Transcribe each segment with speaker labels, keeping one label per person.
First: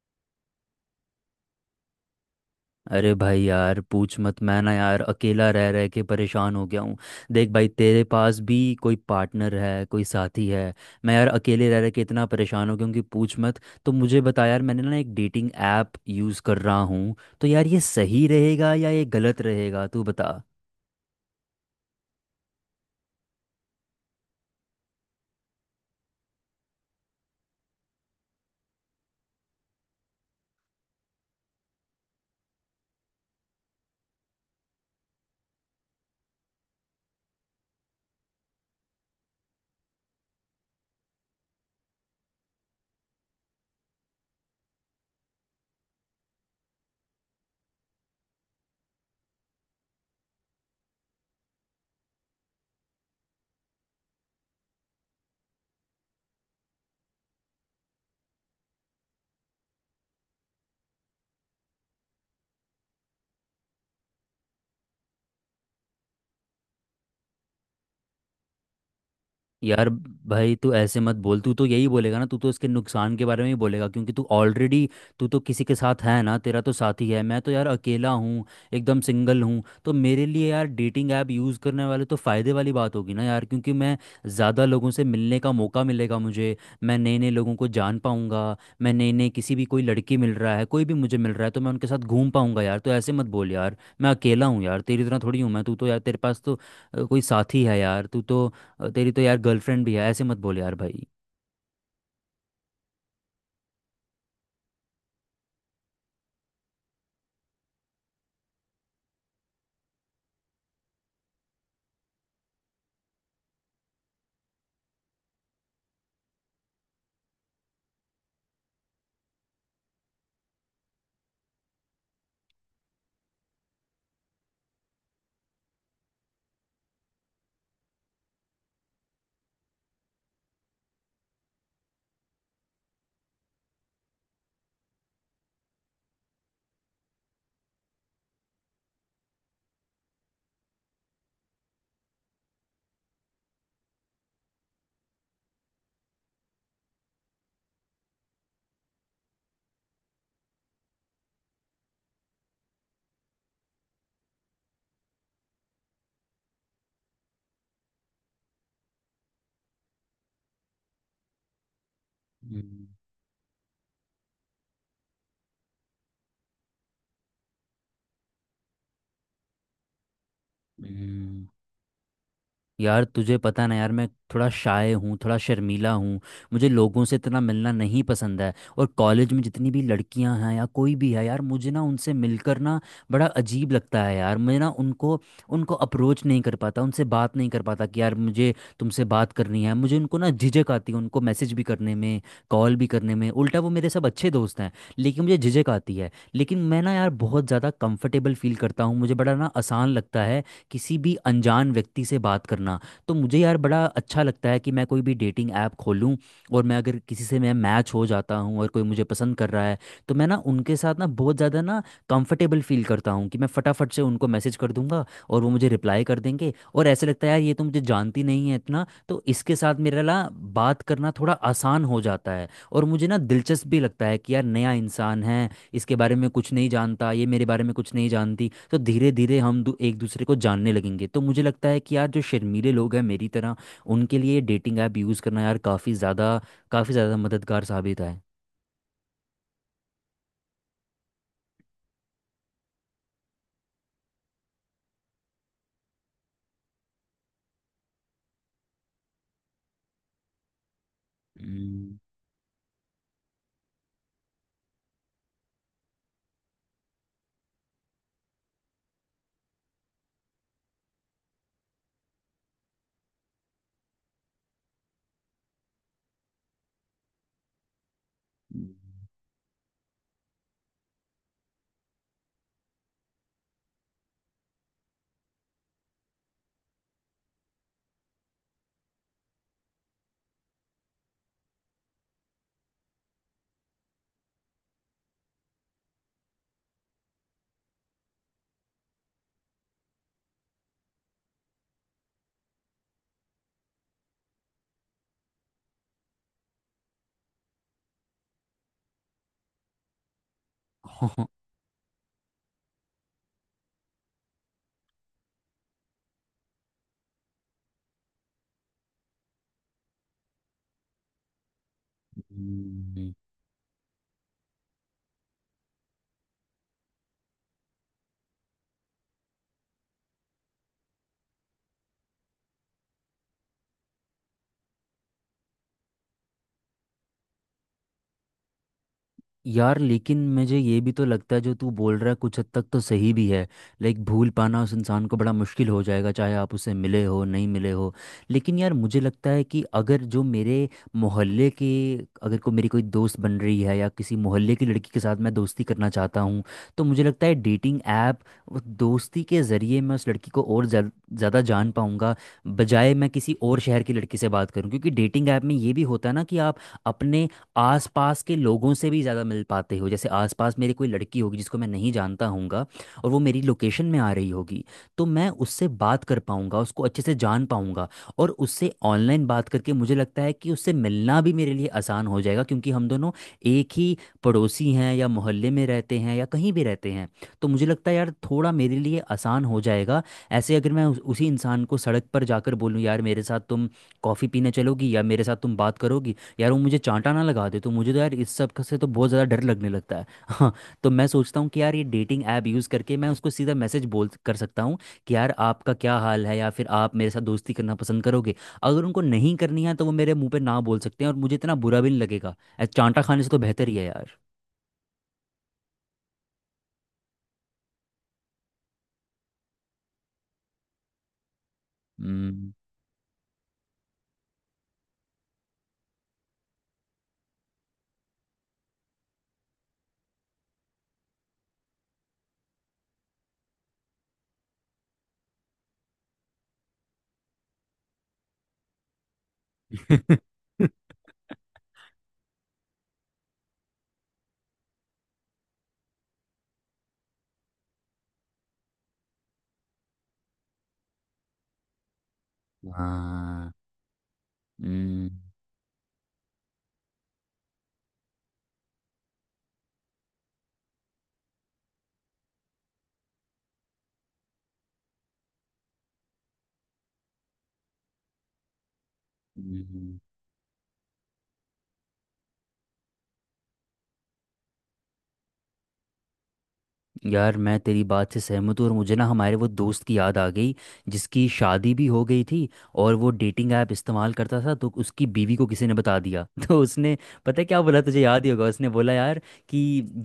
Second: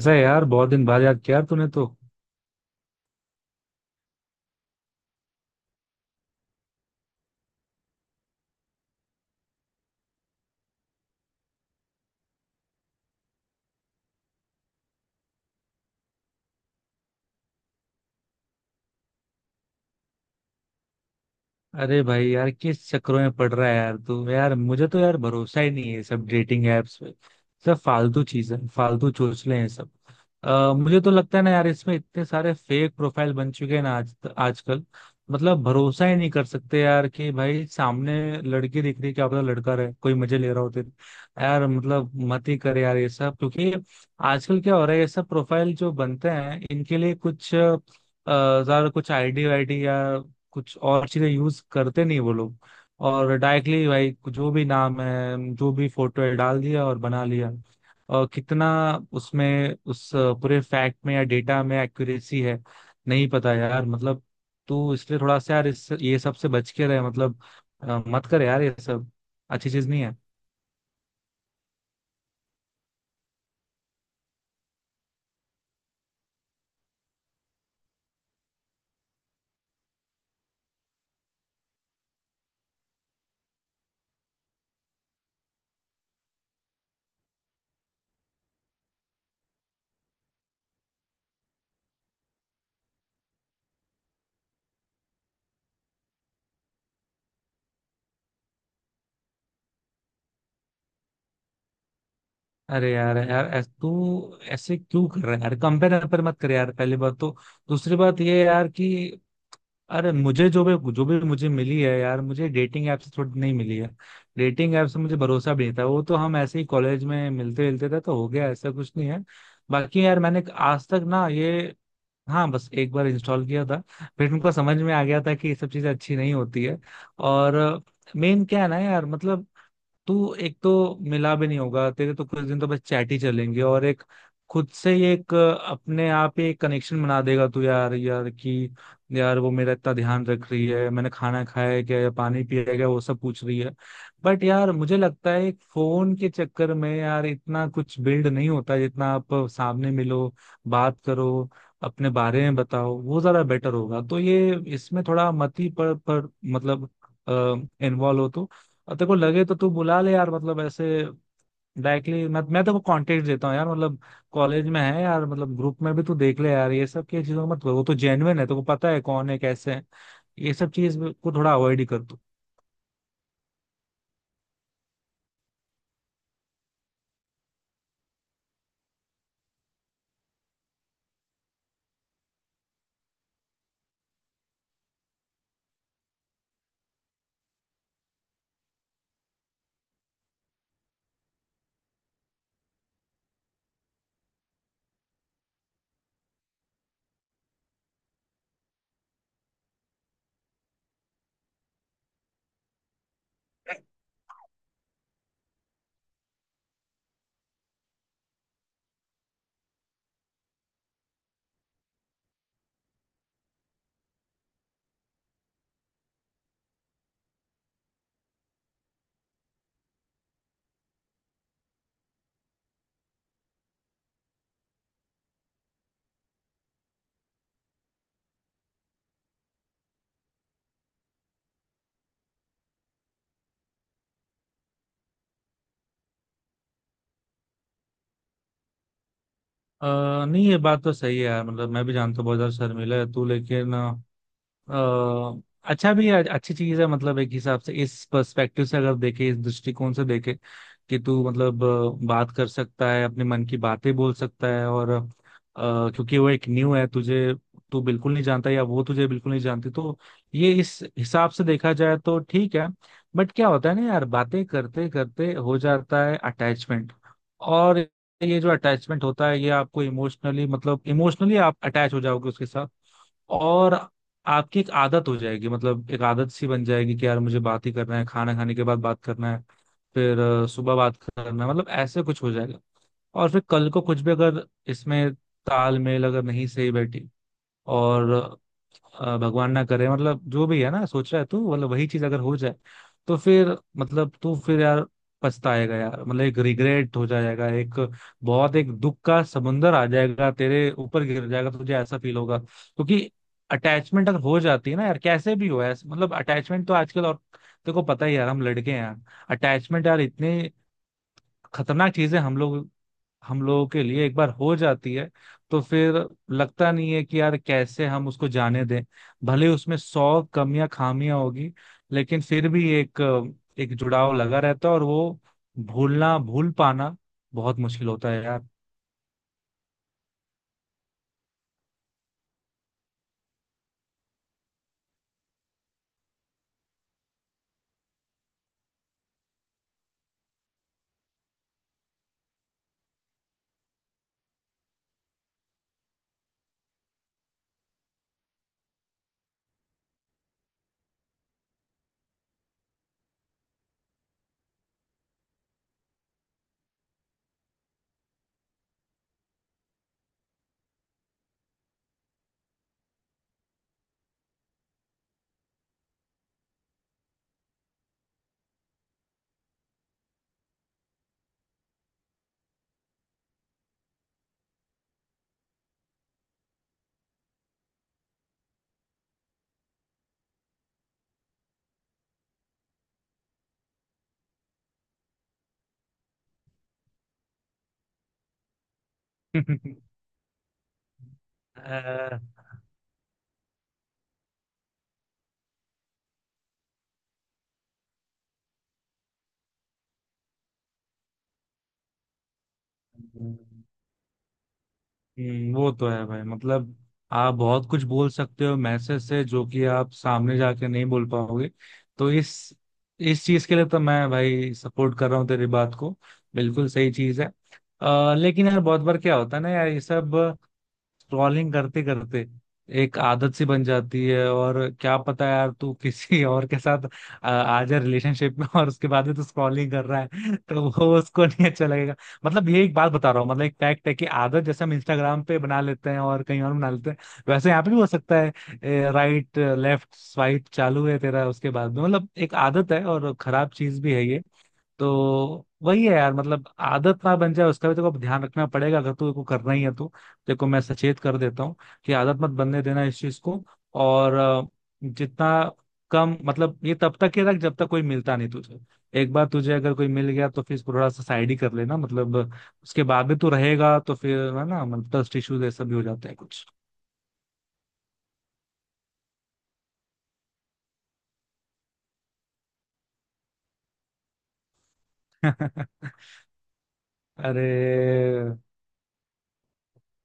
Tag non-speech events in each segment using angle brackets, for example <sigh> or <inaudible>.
Speaker 1: ऐसा है यार, बहुत दिन बाद याद किया यार तूने तो।
Speaker 2: अरे भाई यार पूछ मत। मैं ना यार अकेला रह रह के परेशान हो गया हूँ। देख भाई, तेरे पास भी कोई पार्टनर है, कोई साथी है। मैं यार अकेले रह रह के इतना परेशान हो गया हूँ कि पूछ मत। तो मुझे बता यार, मैंने ना एक डेटिंग ऐप यूज़ कर रहा हूँ। तो यार ये सही रहेगा या ये गलत रहेगा, तू बता।
Speaker 1: अरे भाई यार, किस चक्करों में पड़ रहा है यार तू। यार मुझे तो यार भरोसा ही नहीं है ये सब डेटिंग एप्स पे। सब फालतू चीजें, फालतू चोचले हैं सब। मुझे तो लगता है ना यार, इसमें इतने सारे फेक प्रोफाइल बन चुके हैं ना आज आजकल। मतलब भरोसा ही नहीं कर सकते यार कि भाई सामने लड़की दिख रही है, क्या पता लड़का रहे, कोई मजे ले रहा होते। यार मतलब मत ही कर यार ये सब, क्योंकि आजकल क्या हो रहा है, ये सब प्रोफाइल जो बनते हैं इनके लिए कुछ ज्यादा कुछ आईडी वाईडी या कुछ और चीजें यूज करते नहीं वो लोग। और डायरेक्टली भाई, जो भी नाम है, जो भी फोटो है, डाल दिया और बना लिया। और कितना उसमें, उस पूरे फैक्ट में या डेटा में एक्यूरेसी है, नहीं पता यार। मतलब तो इसलिए थोड़ा सा यार इस ये सब से बच के रहे, मतलब मत कर यार ये सब। अच्छी
Speaker 2: यार
Speaker 1: चीज नहीं है।
Speaker 2: भाई, तू ऐसे मत बोल। तू तो यही बोलेगा ना, तू तो इसके नुकसान के बारे में ही बोलेगा क्योंकि तू ऑलरेडी, तू तो किसी के साथ है ना, तेरा तो साथी है। मैं तो यार अकेला हूँ, एकदम सिंगल हूँ। तो मेरे लिए यार डेटिंग ऐप यूज़ करने वाले तो फ़ायदे वाली बात होगी ना यार, क्योंकि मैं ज़्यादा लोगों से मिलने का मौका मिलेगा मुझे। मैं नए नए लोगों को जान पाऊँगा। मैं नए नए किसी भी, कोई लड़की मिल रहा है, कोई भी मुझे मिल रहा है तो मैं उनके साथ घूम पाऊँगा यार। तो ऐसे मत बोल यार, मैं अकेला हूँ यार, तेरी तरह थोड़ी हूँ मैं। तू तो यार, तेरे पास तो कोई साथी है यार, तू तो। और तेरी तो यार गर्लफ्रेंड भी है। ऐसे मत बोल यार भाई।
Speaker 1: अरे यार यार तू ऐसे क्यों कर रहा है यार। कंपेयर पर मत कर यार, पहली बात तो। दूसरी बात ये है यार कि अरे, मुझे जो भी मुझे मिली है यार, मुझे डेटिंग ऐप से थोड़ी नहीं मिली है। डेटिंग ऐप से मुझे भरोसा भी नहीं था, वो तो हम ऐसे ही कॉलेज में मिलते मिलते थे तो हो गया, ऐसा कुछ नहीं है। बाकी यार मैंने आज तक ना ये, हाँ बस एक बार इंस्टॉल किया था, फिर मेरे को समझ में आ गया था कि ये सब चीजें अच्छी नहीं होती है। और मेन क्या है ना यार, मतलब तू एक तो मिला भी नहीं होगा, तेरे तो कुछ दिन तो बस चैट ही चलेंगे। और एक खुद से ही एक अपने आप ही एक कनेक्शन बना देगा तू यार। यार कि यार वो मेरा इतना ध्यान रख रही है, मैंने खाना खाया है क्या या पानी पिया है क्या, वो सब पूछ रही है। बट यार मुझे लगता है फोन के चक्कर में यार इतना कुछ बिल्ड नहीं होता, जितना आप सामने मिलो, बात करो, अपने बारे में बताओ, वो ज्यादा बेटर होगा। तो ये इसमें थोड़ा मत ही पर मतलब इन्वॉल्व हो तो। और तेरे को लगे तो तू बुला ले यार, मतलब ऐसे डायरेक्टली मैं तेरे को
Speaker 2: हम्म,
Speaker 1: कांटेक्ट देता हूँ यार। मतलब कॉलेज में है यार, मतलब ग्रुप में भी तू देख ले यार। ये सब की चीजों को मत, वो तो जेन्युइन है, तेरे को पता है कौन है कैसे है। ये सब
Speaker 2: हम्म,
Speaker 1: चीज को
Speaker 2: हम्म।
Speaker 1: थोड़ा अवॉइड ही कर तू।
Speaker 2: यार तुझे पता ना यार, मैं थोड़ा शाय हूँ, थोड़ा शर्मीला हूँ। मुझे लोगों से इतना मिलना नहीं पसंद है। और कॉलेज में जितनी भी लड़कियां हैं या कोई भी है यार, मुझे ना उनसे मिलकर ना बड़ा अजीब लगता है यार। मैं ना उनको उनको अप्रोच नहीं कर पाता, उनसे बात नहीं कर पाता कि यार मुझे तुमसे बात करनी है। मुझे उनको ना झिझक आती है, उनको मैसेज भी करने में, कॉल भी करने में। उल्टा वो मेरे सब अच्छे दोस्त हैं, लेकिन मुझे झिझक आती है। लेकिन मैं ना यार बहुत ज़्यादा कंफर्टेबल फील करता हूँ, मुझे बड़ा ना आसान लगता है किसी भी अनजान व्यक्ति से बात करना। तो मुझे यार बड़ा अच्छा लगता है कि मैं कोई भी डेटिंग ऐप खोलूँ, और मैं अगर किसी से मैं मैच हो जाता हूँ और कोई मुझे पसंद कर रहा है, तो मैं ना उनके साथ ना बहुत ज़्यादा ना कंफर्टेबल फील करता हूँ कि मैं फटाफट से उनको मैसेज कर दूंगा और वो मुझे रिप्लाई कर देंगे। और ऐसे लगता है यार ये तो मुझे जानती नहीं है इतना, तो इसके साथ मेरा ना बात करना थोड़ा आसान हो जाता है। और मुझे ना दिलचस्प भी लगता है कि यार नया इंसान है, इसके बारे में कुछ नहीं जानता, ये मेरे बारे में कुछ नहीं जानती, तो धीरे धीरे एक दूसरे को जानने लगेंगे। तो मुझे लगता है कि यार जो शर्मीले लोग हैं मेरी तरह, उनके लिए डेटिंग ऐप यूज़ करना यार काफ़ी ज़्यादा मददगार साबित है।
Speaker 1: नहीं ये बात तो सही है यार, मतलब मैं भी जानता हूँ बहुत ज्यादा शर्मिला है तू। लेकिन अ, अच्छा भी है, अच्छी चीज है, मतलब एक हिसाब से, इस पर्सपेक्टिव से अगर देखे, इस दृष्टिकोण से देखे कि तू मतलब
Speaker 2: हम्म,
Speaker 1: बात कर सकता है, अपने मन की बातें बोल सकता है। और क्योंकि वो एक न्यू है तुझे, तू बिल्कुल नहीं जानता या वो तुझे बिल्कुल नहीं जानती, तो ये इस हिसाब से देखा जाए तो ठीक है। बट क्या होता है ना यार, बातें करते करते हो जाता है अटैचमेंट। और ये जो
Speaker 2: हम्म,
Speaker 1: अटैचमेंट होता है, ये आपको इमोशनली, मतलब इमोशनली आप अटैच हो जाओगे उसके साथ। और आपकी एक आदत हो जाएगी, मतलब एक आदत सी बन जाएगी कि यार मुझे बात ही करना है, खाना खाने के बाद बात करना है, फिर सुबह बात करना, मतलब ऐसे कुछ हो जाएगा। और फिर कल को कुछ भी अगर इसमें तालमेल अगर नहीं सही बैठी, और भगवान ना करे, मतलब जो भी है ना सोच रहा है तू, मतलब वही चीज अगर हो जाए, तो फिर मतलब तू फिर यार पछताएगा यार। मतलब एक रिग्रेट हो जाएगा, एक बहुत एक दुख का समुंदर आ जाएगा, तेरे ऊपर गिर
Speaker 2: <laughs>
Speaker 1: जाएगा, तुझे ऐसा फील होगा। क्योंकि अटैचमेंट अगर हो जाती है ना यार, कैसे भी हो ऐसे, मतलब अटैचमेंट तो आजकल, और तेरे को पता ही है यार, हम लड़के हैं यार। अटैचमेंट यार इतने खतरनाक चीजें, हम लोग,
Speaker 2: हम्म,
Speaker 1: हम लोगों के लिए एक बार हो जाती है, तो फिर लगता नहीं है कि यार कैसे हम उसको जाने दें। भले उसमें सौ कमियां खामियां होगी, लेकिन फिर भी एक एक जुड़ाव लगा रहता है। और वो भूलना, भूल पाना बहुत मुश्किल होता है यार।
Speaker 2: यार लेकिन मुझे ये भी तो लगता है, जो तू बोल रहा है कुछ हद तक तो सही भी है। लाइक भूल पाना उस इंसान को बड़ा मुश्किल हो जाएगा, चाहे आप उससे मिले हो नहीं मिले हो। लेकिन यार मुझे लगता है कि अगर जो मेरे मोहल्ले के, अगर को मेरी कोई दोस्त बन रही है या किसी मोहल्ले की लड़की के साथ मैं दोस्ती करना चाहता हूँ, तो मुझे लगता है डेटिंग ऐप दोस्ती के ज़रिए मैं उस लड़की को और ज़्यादा जान पाऊँगा, बजाय मैं किसी और शहर की लड़की से बात करूँ। क्योंकि डेटिंग ऐप में ये भी होता है ना कि आप अपने आसपास के लोगों से भी ज़्यादा मिल पाते हो। जैसे आसपास मेरे कोई लड़की होगी जिसको मैं नहीं जानता हूँगा और वो मेरी लोकेशन में आ रही होगी, तो मैं उससे बात कर पाऊँगा, उसको अच्छे से जान पाऊँगा। और उससे ऑनलाइन बात करके मुझे लगता है कि उससे मिलना भी मेरे लिए आसान हो जाएगा, क्योंकि हम दोनों एक ही पड़ोसी हैं या मोहल्ले में रहते हैं या कहीं भी रहते हैं। तो मुझे लगता है यार थोड़ा मेरे लिए आसान हो जाएगा। ऐसे अगर मैं उसी इंसान को सड़क पर जाकर बोलूँ यार मेरे साथ तुम कॉफ़ी पीने चलोगी या मेरे साथ तुम बात करोगी, यार वो मुझे चांटा ना लगा दे, तो मुझे तो यार इस सब का से तो बहुत ज़्यादा डर लगने
Speaker 1: <laughs>
Speaker 2: लगता है। <laughs> हाँ। तो मैं सोचता हूँ कि यार ये डेटिंग ऐप यूज़ करके मैं उसको सीधा मैसेज बोल कर सकता हूँ कि यार आपका क्या हाल है, या फिर आप मेरे साथ दोस्ती करना पसंद करोगे। अगर उनको नहीं करनी है तो वो मेरे मुंह पे ना बोल सकते हैं और मुझे इतना बुरा भी नहीं लगेगा, चांटा खाने
Speaker 1: अ,
Speaker 2: से तो बेहतर ही है यार।
Speaker 1: वो तो है भाई। मतलब आप बहुत कुछ बोल सकते हो मैसेज से, जो कि आप सामने जाके नहीं बोल पाओगे। तो
Speaker 2: हम्म।
Speaker 1: इस चीज के लिए तो मैं भाई सपोर्ट कर रहा हूँ तेरी बात को, बिल्कुल सही चीज है। लेकिन यार बहुत बार क्या होता है ना यार, ये सब स्क्रॉलिंग करते करते एक आदत सी बन जाती है। और क्या पता यार तू किसी <laughs> और के साथ आ जा रिलेशनशिप में, और उसके बाद में तू स्क्रॉलिंग कर रहा है <laughs> तो वो
Speaker 2: <laughs>
Speaker 1: उसको नहीं अच्छा लगेगा। मतलब ये एक बात बता रहा हूँ, मतलब एक फैक्ट है कि आदत, जैसे हम इंस्टाग्राम पे बना लेते हैं और कहीं और बना लेते हैं, वैसे यहाँ पे भी हो सकता है। राइट लेफ्ट स्वाइप चालू है तेरा उसके बाद में, मतलब एक आदत है और
Speaker 2: हाँ।
Speaker 1: खराब चीज भी है ये।
Speaker 2: हम्म।
Speaker 1: तो वही है यार, मतलब आदत ना बन जाए उसका भी तेरे को ध्यान रखना पड़ेगा, अगर तू को करना ही है तो। तेरे को मैं सचेत कर देता हूँ कि आदत मत बनने देना इस चीज को। और जितना कम, मतलब ये तब तक ही रख जब तक कोई मिलता नहीं तुझे। एक बार तुझे अगर कोई
Speaker 2: हम्म।
Speaker 1: मिल गया तो फिर इसको थोड़ा सा साइड ही कर लेना, मतलब उसके बाद भी तू रहेगा तो फिर है ना, मतलब ट्रस्ट इश्यूज ऐसा भी हो जाता है कुछ।
Speaker 2: यार मैं तेरी बात से सहमत हूँ, और मुझे ना हमारे वो दोस्त की याद आ गई, जिसकी शादी भी हो गई थी और वो डेटिंग ऐप इस्तेमाल करता था। तो उसकी बीवी को किसी ने
Speaker 1: <laughs> अरे
Speaker 2: बता दिया। <laughs> तो उसने पता है क्या बोला, तुझे याद ही होगा। उसने बोला यार कि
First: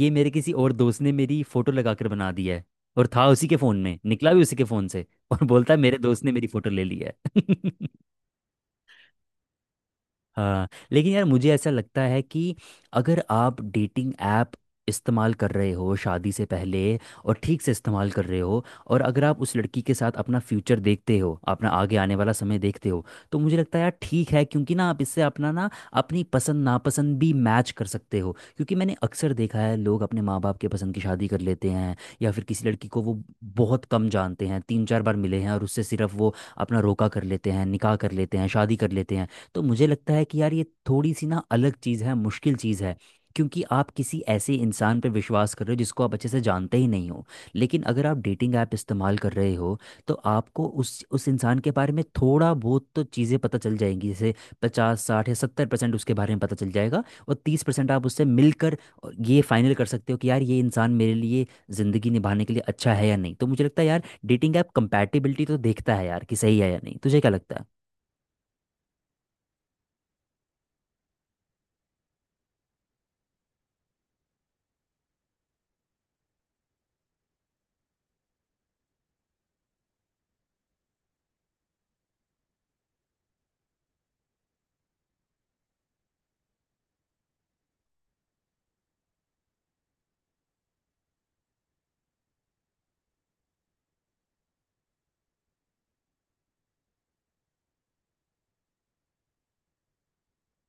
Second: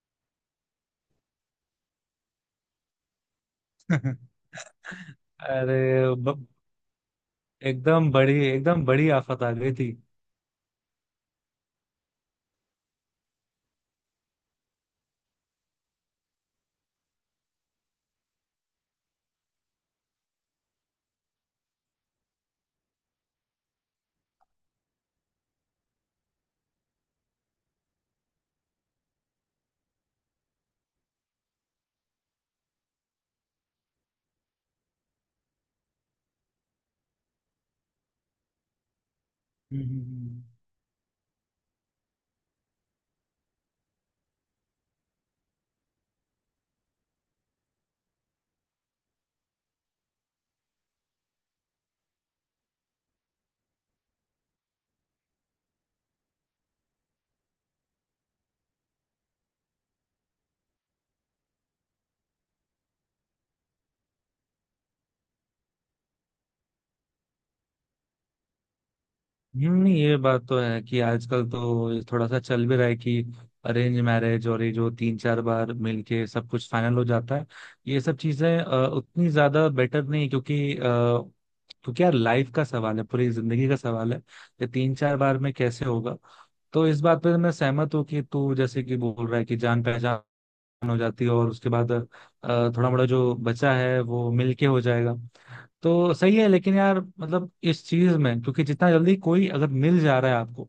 Speaker 2: ये मेरे किसी और दोस्त ने मेरी फोटो लगा कर बना दी है, और था उसी के फ़ोन में, निकला
Speaker 1: <laughs>
Speaker 2: भी उसी के फ़ोन से, और बोलता है मेरे
Speaker 1: अरे
Speaker 2: दोस्त ने
Speaker 1: ब-
Speaker 2: मेरी फ़ोटो ले ली है। <laughs>
Speaker 1: एकदम बड़ी, एकदम बड़ी आफत आ गई थी।
Speaker 2: हाँ। लेकिन यार मुझे ऐसा लगता है कि अगर आप डेटिंग ऐप इस्तेमाल कर रहे हो शादी से पहले, और ठीक से इस्तेमाल कर रहे हो, और अगर आप उस लड़की के साथ अपना फ्यूचर देखते हो, अपना आगे आने वाला समय देखते हो, तो मुझे लगता है यार ठीक है। क्योंकि ना आप इससे अपना ना अपनी पसंद नापसंद भी मैच कर सकते हो। क्योंकि मैंने अक्सर देखा है लोग अपने माँ बाप के पसंद की शादी कर लेते हैं, या फिर किसी लड़की को वो बहुत कम जानते हैं, 3 4 बार मिले हैं और उससे सिर्फ वो अपना रोका कर लेते हैं, निकाह कर लेते हैं, शादी कर लेते हैं। तो मुझे लगता है कि
Speaker 1: हम्म।
Speaker 2: यार ये थोड़ी सी ना अलग चीज़ है, मुश्किल चीज़ है। क्योंकि आप किसी ऐसे इंसान पे विश्वास कर रहे हो जिसको आप अच्छे से जानते ही नहीं हो। लेकिन अगर आप डेटिंग ऐप इस्तेमाल कर रहे हो, तो आपको उस इंसान के बारे में थोड़ा बहुत तो चीज़ें पता चल जाएंगी। जैसे 50 60 या 70% उसके बारे में पता चल जाएगा, और 30% आप उससे मिलकर, और ये फाइनल कर सकते हो कि यार ये इंसान मेरे लिए ज़िंदगी निभाने के लिए अच्छा है या नहीं। तो मुझे लगता है यार डेटिंग ऐप कंपैटिबिलिटी तो देखता है यार कि सही है या नहीं। तुझे क्या लगता
Speaker 1: नहीं ये बात तो है कि आजकल तो ये थोड़ा सा चल भी रहा है कि अरेंज मैरिज, और ये जो तीन चार बार मिलके सब कुछ फाइनल हो जाता है, ये सब चीजें उतनी ज्यादा बेटर नहीं। क्योंकि क्योंकि यार लाइफ का सवाल है, पूरी जिंदगी का सवाल है, ये तीन चार बार में कैसे होगा। तो इस बात पे तो मैं सहमत हूँ कि तू जैसे कि बोल रहा है कि जान पहचान हो जाती है, और उसके बाद थोड़ा मोड़ा जो बचा है वो मिलके हो जाएगा, तो सही है। लेकिन यार मतलब इस चीज में क्योंकि जितना जल्दी कोई अगर मिल जा रहा है आपको,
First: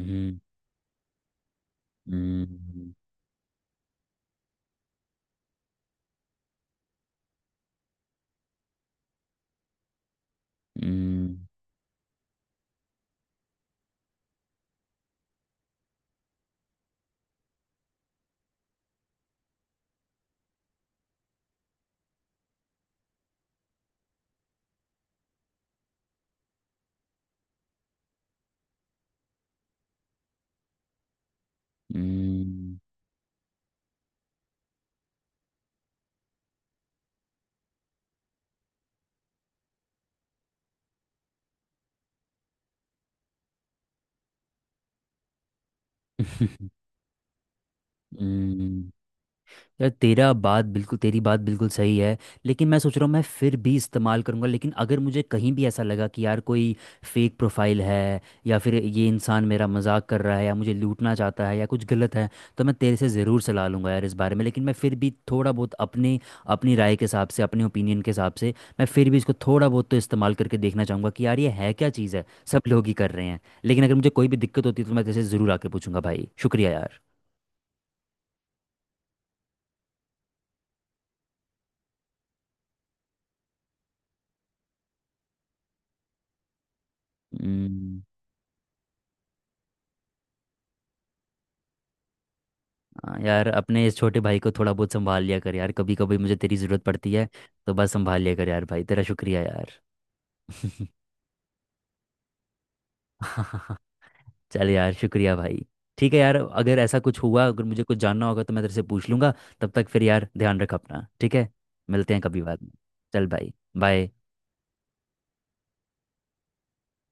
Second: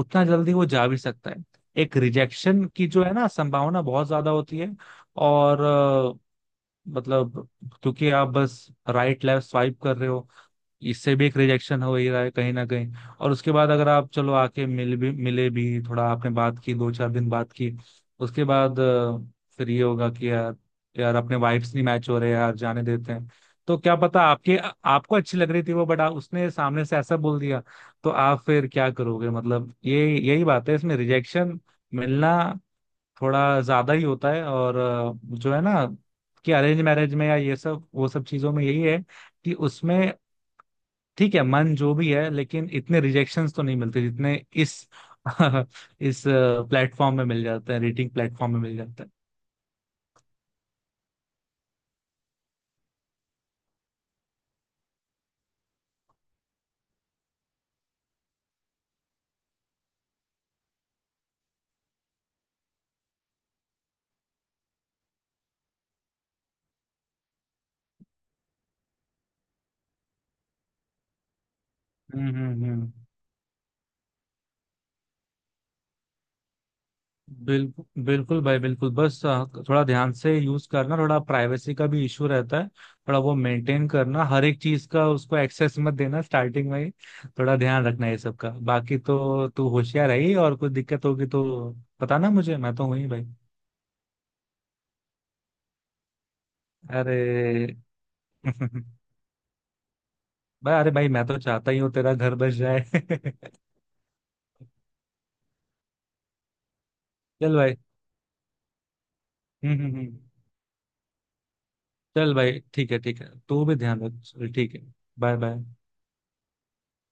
Speaker 1: उतना जल्दी वो जा भी सकता है। एक रिजेक्शन की
Speaker 2: हम्म।
Speaker 1: जो है ना, संभावना बहुत ज्यादा होती है। और मतलब क्योंकि आप बस राइट लेफ्ट स्वाइप कर रहे हो, इससे भी
Speaker 2: हम्म।
Speaker 1: एक रिजेक्शन हो ही रहा है कहीं ना कहीं। और उसके बाद अगर आप चलो आके मिल भी, मिले भी, थोड़ा आपने बात की, दो चार दिन बात की, उसके बाद फिर ये होगा कि यार, यार अपने वाइब्स नहीं मैच हो रहे यार, जाने देते हैं। तो क्या पता आपके, आपको अच्छी लग रही थी वो, बट उसने सामने से ऐसा बोल दिया, तो आप फिर क्या करोगे। मतलब ये यही बात है, इसमें रिजेक्शन मिलना
Speaker 2: हम्म।
Speaker 1: थोड़ा ज्यादा ही होता है। और जो है ना कि अरेंज मैरिज में या ये सब वो सब चीजों में यही है कि उसमें ठीक है मन जो भी है, लेकिन इतने रिजेक्शंस तो नहीं मिलते जितने इस <laughs> इस
Speaker 2: हम्म। <laughs>
Speaker 1: प्लेटफॉर्म में मिल जाते हैं, रेटिंग प्लेटफॉर्म में मिल
Speaker 2: हम्म,
Speaker 1: जाते हैं।
Speaker 2: यार तेरा बात बिल्कुल तेरी बात बिल्कुल सही है। लेकिन मैं सोच रहा हूँ मैं फिर भी इस्तेमाल करूँगा। लेकिन अगर मुझे कहीं भी ऐसा लगा कि यार कोई फेक प्रोफाइल है, या फिर ये इंसान मेरा मजाक कर रहा है या मुझे लूटना चाहता है या कुछ गलत है, तो मैं तेरे से ज़रूर सलाह लूँगा यार इस बारे में। लेकिन मैं फिर भी थोड़ा बहुत अपने अपनी राय के हिसाब से, अपने ओपिनियन के हिसाब से, मैं फिर भी इसको थोड़ा बहुत तो इस्तेमाल करके देखना चाहूँगा कि यार ये है क्या चीज़। है
Speaker 1: हम्म,
Speaker 2: सब
Speaker 1: हम्म,
Speaker 2: लोग ही कर रहे हैं। लेकिन अगर मुझे कोई भी दिक्कत होती है तो मैं तेरे से ज़रूर आके पूछूंगा भाई, शुक्रिया यार।
Speaker 1: बिल्कुल, बिल्कुल भाई, बिल्कुल। बस थोड़ा ध्यान से यूज करना, थोड़ा प्राइवेसी का भी इशू रहता है, थोड़ा वो मेंटेन करना, हर एक चीज का उसको एक्सेस मत देना स्टार्टिंग में ही। थोड़ा ध्यान
Speaker 2: हम्म।
Speaker 1: रखना ये सब का, बाकी तो तू होशियार है ही। और कुछ दिक्कत होगी तो बताना मुझे, मैं तो हूं ही
Speaker 2: हाँ
Speaker 1: भाई।
Speaker 2: यार, अपने इस छोटे भाई को थोड़ा बहुत संभाल लिया कर यार, कभी कभी मुझे तेरी ज़रूरत पड़ती है। तो
Speaker 1: अरे
Speaker 2: बस संभाल लिया कर यार भाई,
Speaker 1: <laughs>
Speaker 2: तेरा शुक्रिया यार।
Speaker 1: भाई, अरे भाई मैं तो चाहता ही हूँ तेरा घर बस जाए <laughs>
Speaker 2: <laughs> चल यार, शुक्रिया भाई। ठीक है यार, अगर ऐसा कुछ हुआ,
Speaker 1: चल
Speaker 2: अगर
Speaker 1: भाई।
Speaker 2: मुझे कुछ जानना होगा तो मैं तेरे से पूछ लूँगा। तब
Speaker 1: हम्म,
Speaker 2: तक
Speaker 1: हम्म,
Speaker 2: फिर यार ध्यान रख अपना, ठीक है। मिलते हैं
Speaker 1: चल
Speaker 2: कभी
Speaker 1: भाई
Speaker 2: बाद में।
Speaker 1: ठीक है, ठीक
Speaker 2: चल
Speaker 1: है,
Speaker 2: भाई,
Speaker 1: तू भी ध्यान
Speaker 2: बाय।
Speaker 1: रख चल, ठीक है। Bye bye.